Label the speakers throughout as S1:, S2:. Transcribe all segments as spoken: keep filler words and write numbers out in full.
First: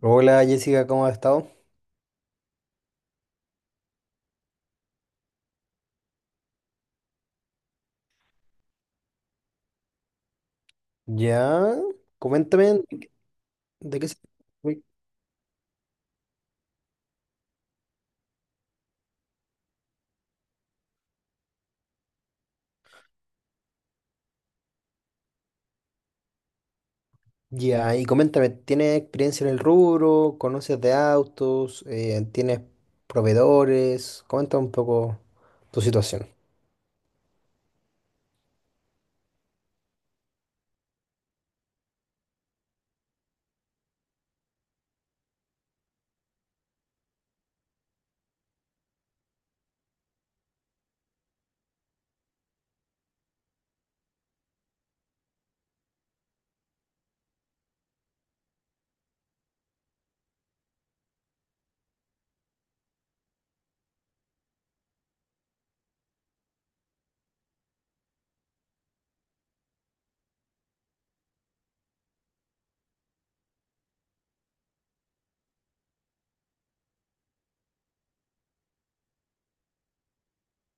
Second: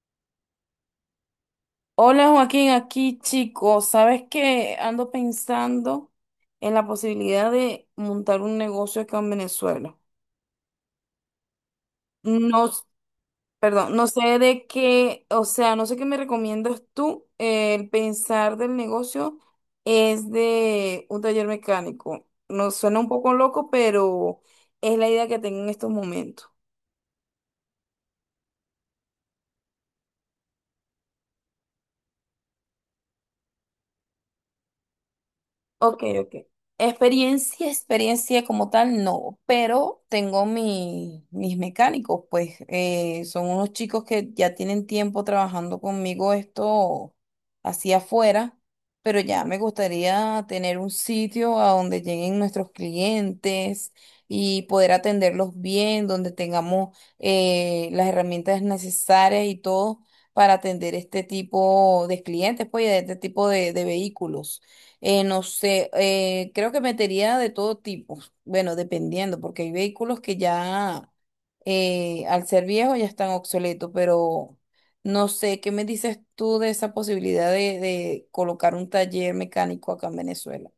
S1: Hola Jessica, ¿cómo has estado?
S2: Hola Joaquín, aquí chico, sabes que ando pensando en la posibilidad de montar un negocio acá en Venezuela.
S1: Ya, coméntame
S2: No, s-
S1: de qué
S2: perdón,
S1: de
S2: no
S1: qué se...
S2: sé de
S1: uy,
S2: qué, o sea, no sé qué me recomiendas tú. El pensar del negocio es de un taller mecánico. No suena un poco loco, pero es la idea que tengo en estos momentos.
S1: Ya, y coméntame, ¿tienes experiencia en el rubro? ¿Conoces de autos? Eh, ¿tienes proveedores? Comenta un poco tu
S2: Ok,
S1: situación.
S2: ok. Experiencia, experiencia como tal, no, pero tengo mi- mis mecánicos, pues eh, son unos chicos que ya tienen tiempo trabajando conmigo esto hacia afuera, pero ya me gustaría tener un sitio a donde lleguen nuestros clientes y poder atenderlos bien, donde tengamos eh, las herramientas necesarias y todo para atender este tipo de clientes, pues y de este tipo de de vehículos. Eh, no sé, eh, creo que metería de todo tipo, bueno, dependiendo, porque hay vehículos que ya eh, al ser viejos ya están obsoletos, pero no sé, ¿qué me dices tú de esa posibilidad de, de colocar un taller mecánico acá en Venezuela?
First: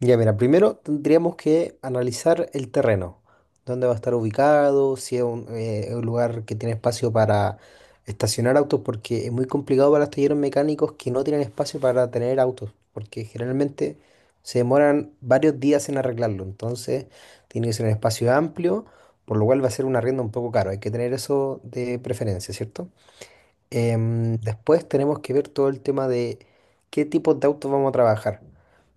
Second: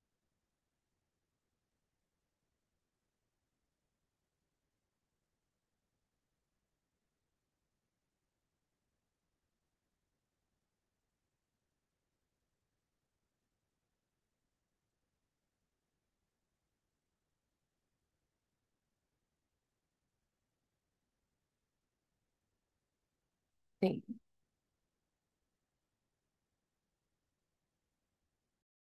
S1: Ya, mira, primero tendríamos que analizar el terreno, dónde va a estar ubicado, si es un, eh, un lugar que tiene espacio para estacionar autos, porque es muy complicado para los talleres mecánicos que no tienen espacio para tener autos, porque generalmente se demoran varios días en arreglarlo, entonces tiene que ser un espacio amplio, por lo cual va a ser un arriendo un poco caro, hay que tener eso de preferencia, ¿cierto?
S2: Sí.
S1: Em, después tenemos que ver todo el tema de qué tipos de autos vamos a trabajar,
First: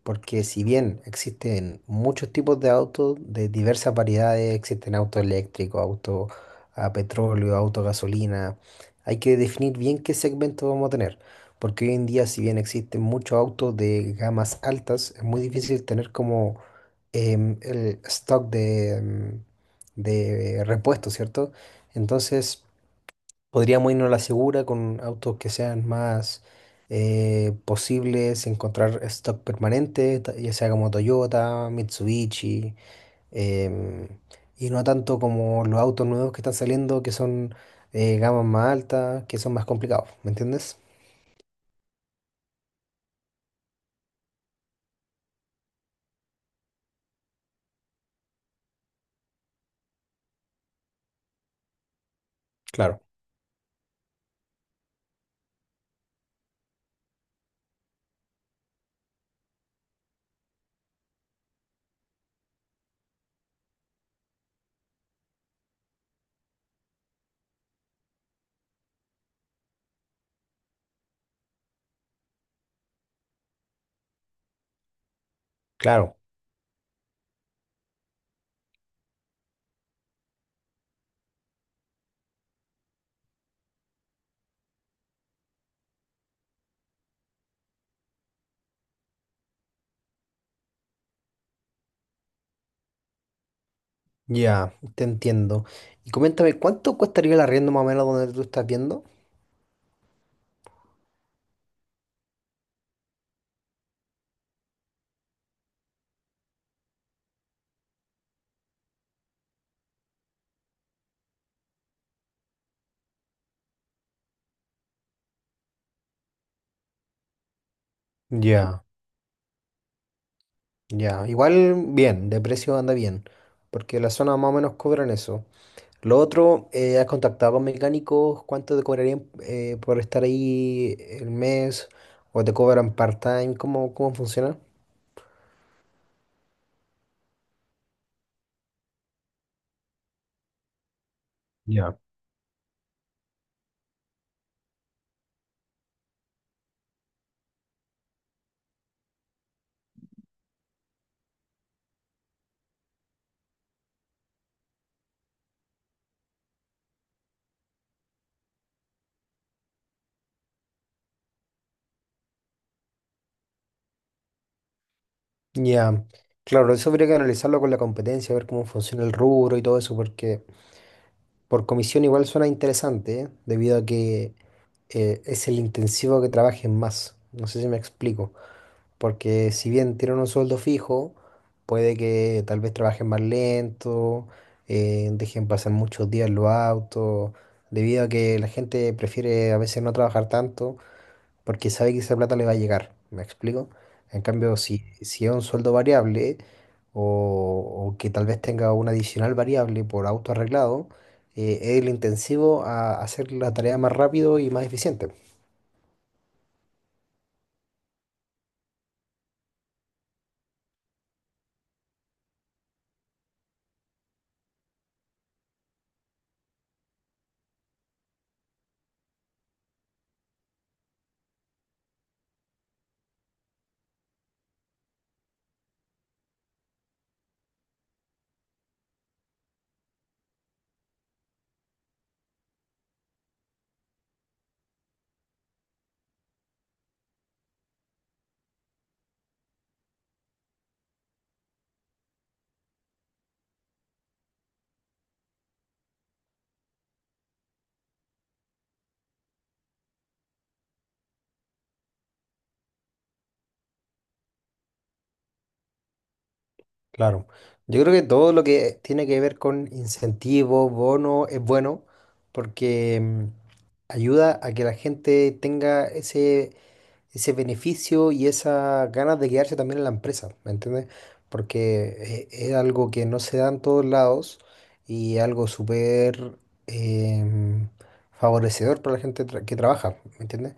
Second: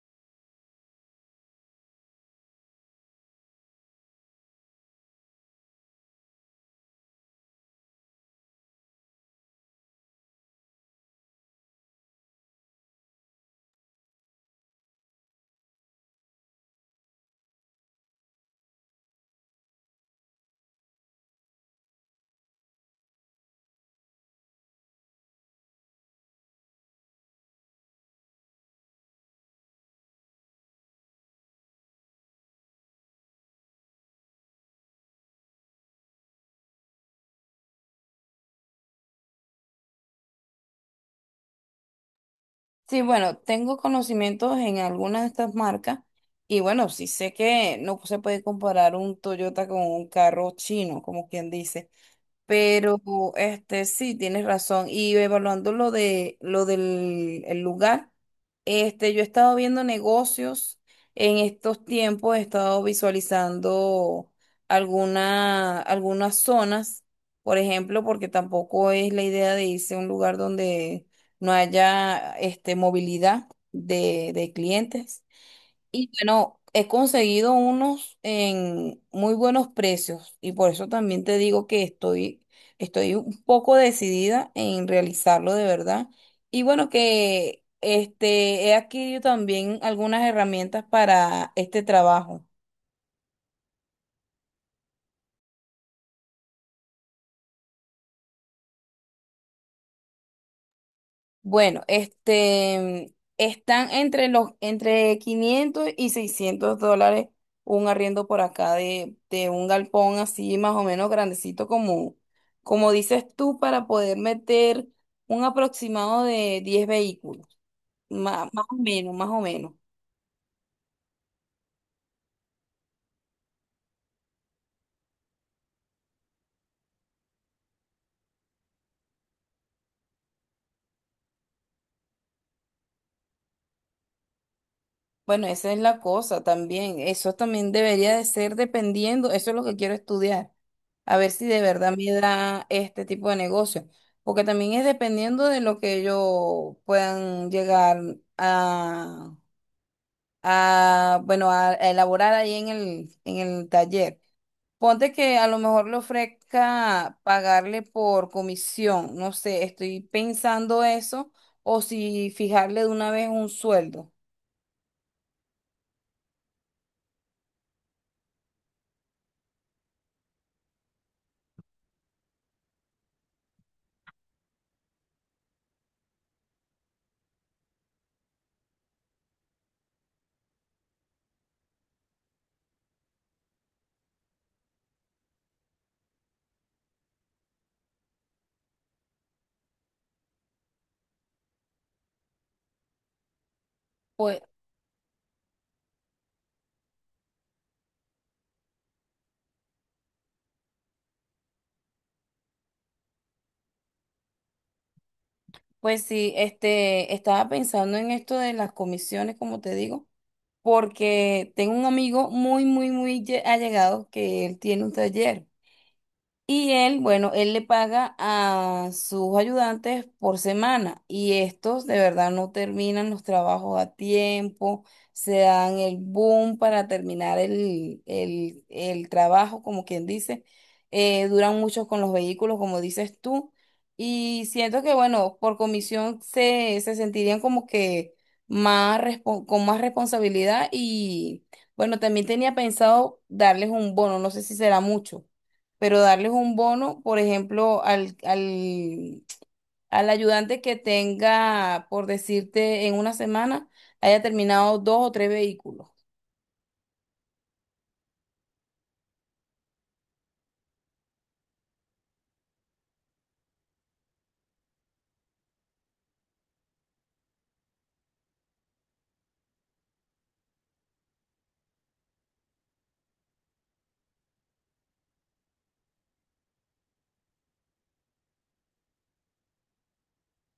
S1: porque si bien existen muchos tipos de autos de diversas variedades, existen autos eléctricos, autos a petróleo, autos a gasolina, hay que definir bien qué segmento vamos a tener, porque hoy en día si bien existen muchos autos de gamas altas, es muy difícil tener como em, el stock de, em, de repuestos, ¿cierto? Entonces... podríamos irnos a la segura con autos que sean más eh, posibles, encontrar stock permanente, ta- ya sea como Toyota, Mitsubishi, em, y no tanto como los autos nuevos que están saliendo, que son eh, gamas más altas, que son más complicados, ¿me entiendes?
S2: Sí, bueno, tengo conocimientos en algunas de estas marcas y bueno, sí sé que no se puede comparar un Toyota con un carro chino, como quien dice. Pero
S1: Claro,
S2: este sí, tienes razón. Y evaluando lo de lo del el lugar, este, yo he estado viendo negocios en estos tiempos, he estado visualizando alguna, algunas zonas, por ejemplo, porque tampoco es la idea de irse a un lugar donde no haya este movilidad de, de clientes. Y
S1: claro,
S2: bueno, he conseguido unos en muy buenos precios y por eso también te digo que estoy, estoy un poco decidida en realizarlo de verdad. Y bueno, que este, he adquirido también algunas herramientas para este trabajo.
S1: ya, te entiendo. Y coméntame, ¿cuánto costaría el arriendo más o menos donde tú estás viendo?
S2: Bueno, este, están entre los, entre quinientos y seiscientos dólares un arriendo por acá de, de un galpón así más o menos grandecito como, como dices tú, para poder meter un aproximado de diez vehículos, má- más o
S1: Ya,
S2: menos, más o menos.
S1: ya, igual bien, de precio anda bien, porque la zona más o menos cobran eso. Lo otro, eh, ¿has contactado con mecánicos? ¿Cuánto te cobrarían eh, por estar ahí el mes? ¿O te cobran part-time? ¿Cómo, cómo funciona?
S2: Bueno, esa es la cosa también. Eso también debería de ser dependiendo. Eso es lo que quiero estudiar. A ver si de verdad
S1: Ya.
S2: me da este tipo de negocio. Porque también es dependiendo de lo que ellos puedan llegar a, a bueno, a elaborar ahí en el, en el taller. Ponte que a lo mejor le ofrezca pagarle por comisión. No sé, estoy pensando eso. O si fijarle de una vez un sueldo.
S1: Ya, Claro, eso habría que analizarlo con la competencia, ver cómo funciona el rubro y todo eso, porque por comisión igual suena interesante, ¿eh? Debido a que eh, es el intensivo que trabajen más. No sé si me explico. Porque si bien tienen un sueldo fijo, puede que tal vez trabajen más lento, eh, dejen pasar muchos días en los autos, debido a que la gente prefiere a veces no trabajar tanto porque sabe que esa plata le va a llegar, ¿me explico? En cambio, si, si es un sueldo variable o, o que tal vez tenga una adicional variable por auto arreglado, eh, es el intensivo a hacer la tarea más rápido y más eficiente.
S2: Pues sí, este, estaba pensando en esto de las comisiones, como te digo, porque tengo un amigo muy, muy, muy lle- allegado que él tiene un taller. Y él, bueno, él le paga a sus ayudantes por semana y estos de verdad no terminan los trabajos a tiempo, se dan el boom para terminar el, el, el trabajo, como quien dice, eh, duran mucho con los vehículos, como dices tú, y siento que, bueno, por comisión se, se sentirían como que más respon- con más responsabilidad y, bueno, también tenía pensado darles un bono, no sé si será mucho pero darles un bono, por ejemplo, al, al, al ayudante que tenga, por decirte, en una semana, haya terminado dos o tres vehículos.
S1: Claro. Yo creo que todo lo que tiene que ver con incentivos, bono, es bueno porque mm, ayuda a que la gente tenga ese, ese beneficio y esas ganas de quedarse también en la empresa, ¿me entiendes? Porque eh, es algo que no se da en todos lados y algo súper em, favorecedor para la gente tra- que trabaja, ¿me entiendes?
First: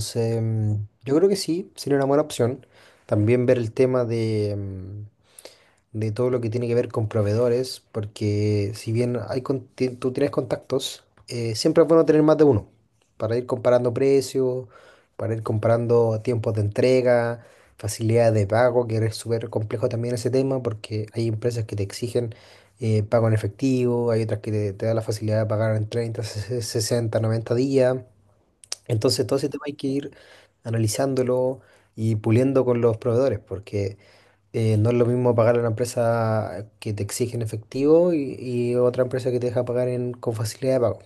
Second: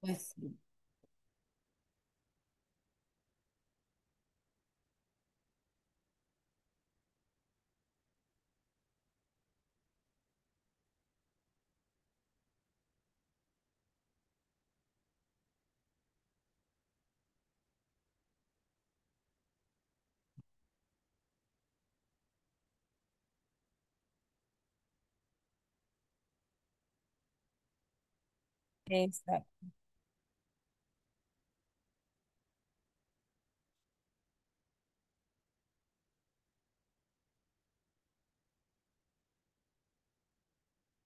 S2: Pues sí.
S1: mm, yo creo que sí, sería una buena opción. También ver el tema de, mm, de todo lo que tiene que ver con proveedores, porque si bien hay, con- ti- tú tienes contactos, eh, siempre es bueno tener más de uno para ir comparando precios, para ir comparando tiempos de entrega, facilidades de pago, que es súper complejo también ese tema, porque hay empresas que te exigen eh, pago en efectivo, hay otras que te, te dan la facilidad de pagar en treinta, sesenta noventa días. Entonces todo ese tema
S2: Exacto.
S1: hay que ir analizándolo y puliendo con los proveedores, porque eh, no es lo mismo pagar a una empresa que te exige en efectivo y, y otra empresa que te deja pagar en, con facilidad de pago.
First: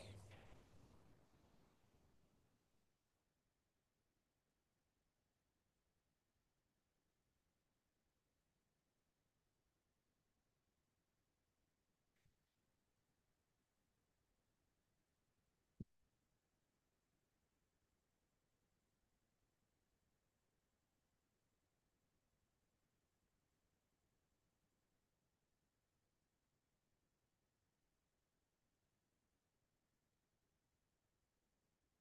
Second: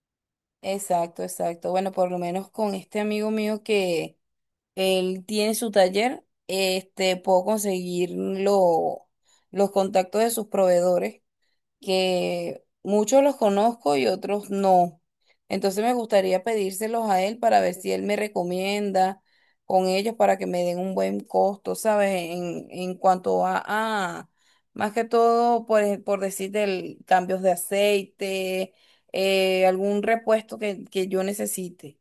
S2: Exacto, exacto. Bueno, por lo menos con este amigo mío que él tiene su taller, este, puedo conseguir lo- los contactos de sus proveedores, que muchos los conozco y otros no. Entonces me gustaría pedírselos a él para ver si él me recomienda con ellos para que me den un buen costo, ¿sabes? En, en cuanto a, a, más que todo, por, ej- por decirte, el- cambios de aceite, eh, algún repuesto que, que yo necesite.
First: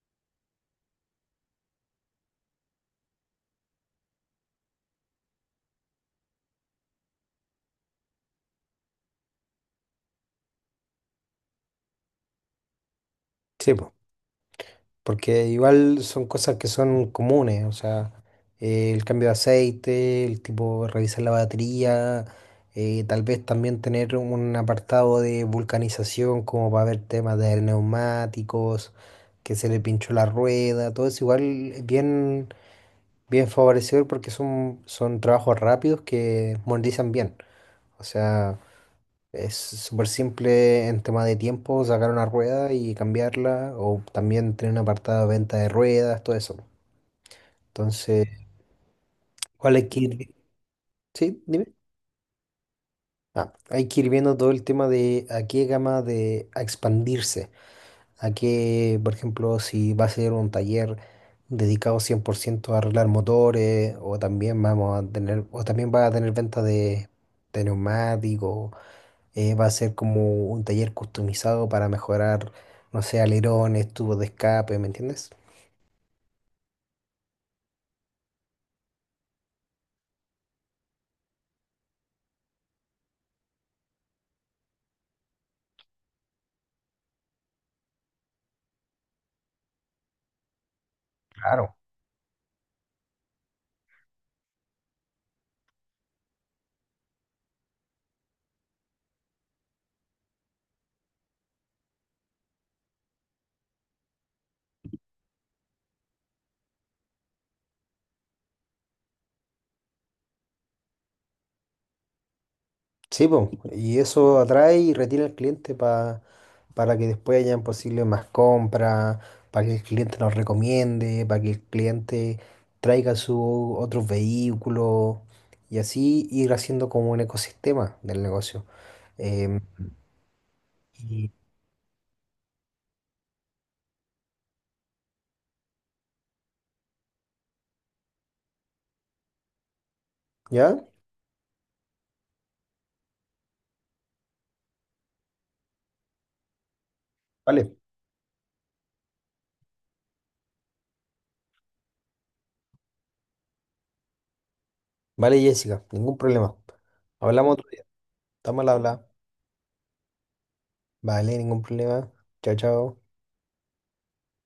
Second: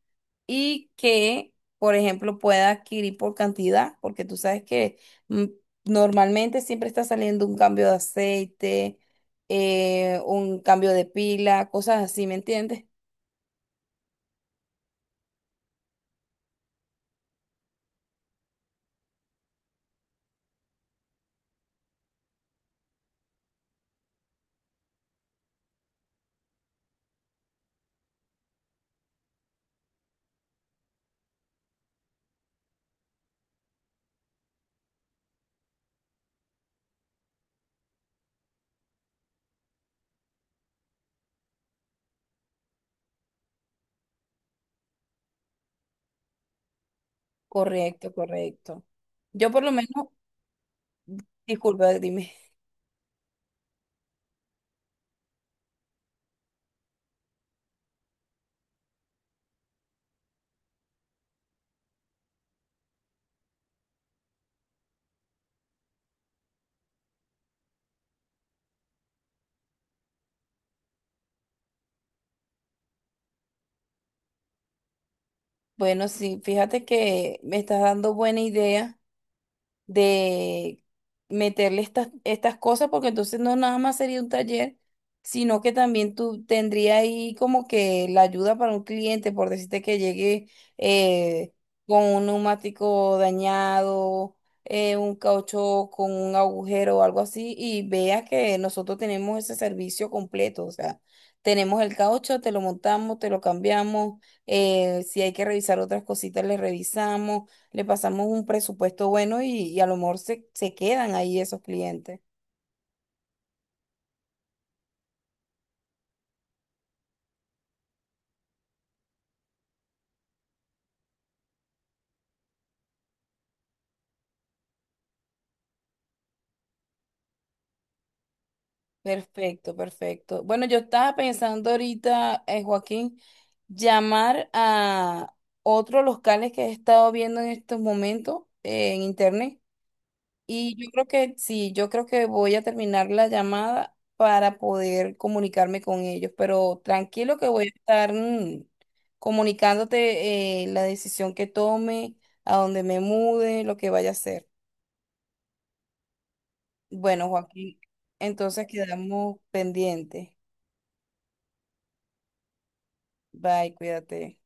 S2: Y que, por ejemplo, pueda adquirir por cantidad, porque tú sabes que mm, normalmente siempre está saliendo un cambio de aceite, eh, un cambio de pila, cosas así, ¿me entiendes?
S1: Sí, po, porque igual son cosas que son comunes, o sea, eh, el cambio de aceite, el tipo revisar la batería, eh, tal vez también tener un apartado de vulcanización como para ver temas de neumáticos, que se le pinchó la rueda, todo eso igual es bien, bien favorecedor porque son, son trabajos rápidos que monetizan bien. O sea, es súper simple en tema de tiempo sacar una rueda y cambiarla, o también tener un apartado de venta de ruedas, todo eso.
S2: Correcto,
S1: Entonces,
S2: correcto. Yo por lo
S1: ¿cuál hay que
S2: menos,
S1: ir? vi- Sí, dime.
S2: disculpa, dime.
S1: Ah, hay que ir viendo todo el tema de a qué gama de a expandirse, a qué, por ejemplo, si va a ser un taller dedicado cien por ciento a arreglar motores, o también vamos a tener, o también va a tener venta de, de neumáticos. Eh, va a ser como un taller customizado para mejorar, no sé, alerones, tubos de escape, ¿me entiendes?
S2: Bueno, sí, fíjate que me estás dando buena idea de meterle estas, estas cosas, porque entonces no nada más sería un taller, sino que también tú tendría ahí como que la ayuda para un cliente, por decirte que llegue eh,
S1: Claro.
S2: con un neumático dañado, eh, un caucho con un agujero o algo así, y veas que nosotros tenemos ese servicio completo, o sea. Tenemos el caucho, te lo montamos, te lo cambiamos. Eh, si hay que revisar otras cositas, le revisamos, le pasamos un presupuesto bueno y, y a lo mejor se, se quedan ahí esos clientes.
S1: Sí, po, y eso atrae y retiene al cliente pa- para que después hayan posible más compras, para que el cliente nos recomiende, para que el cliente traiga su otros vehículos y así ir haciendo como un ecosistema del negocio. Em,
S2: Perfecto, perfecto. Bueno, yo estaba
S1: y-
S2: pensando ahorita, eh, Joaquín, llamar a otros locales que he estado viendo en estos momentos eh, en internet. Y
S1: ¿Ya?
S2: yo creo que sí, yo creo que voy a terminar la llamada para poder comunicarme con ellos, pero tranquilo que voy a
S1: Vale,
S2: estar mm, comunicándote eh, la decisión que tome, a dónde me mude, lo que vaya a hacer.
S1: vale, Jessica, ningún problema.
S2: Bueno,
S1: Hablamos otro
S2: Joaquín,
S1: día. Estamos
S2: entonces
S1: al habla.
S2: quedamos pendientes.
S1: Vale, ningún problema. Chao, chao.
S2: Bye, cuídate.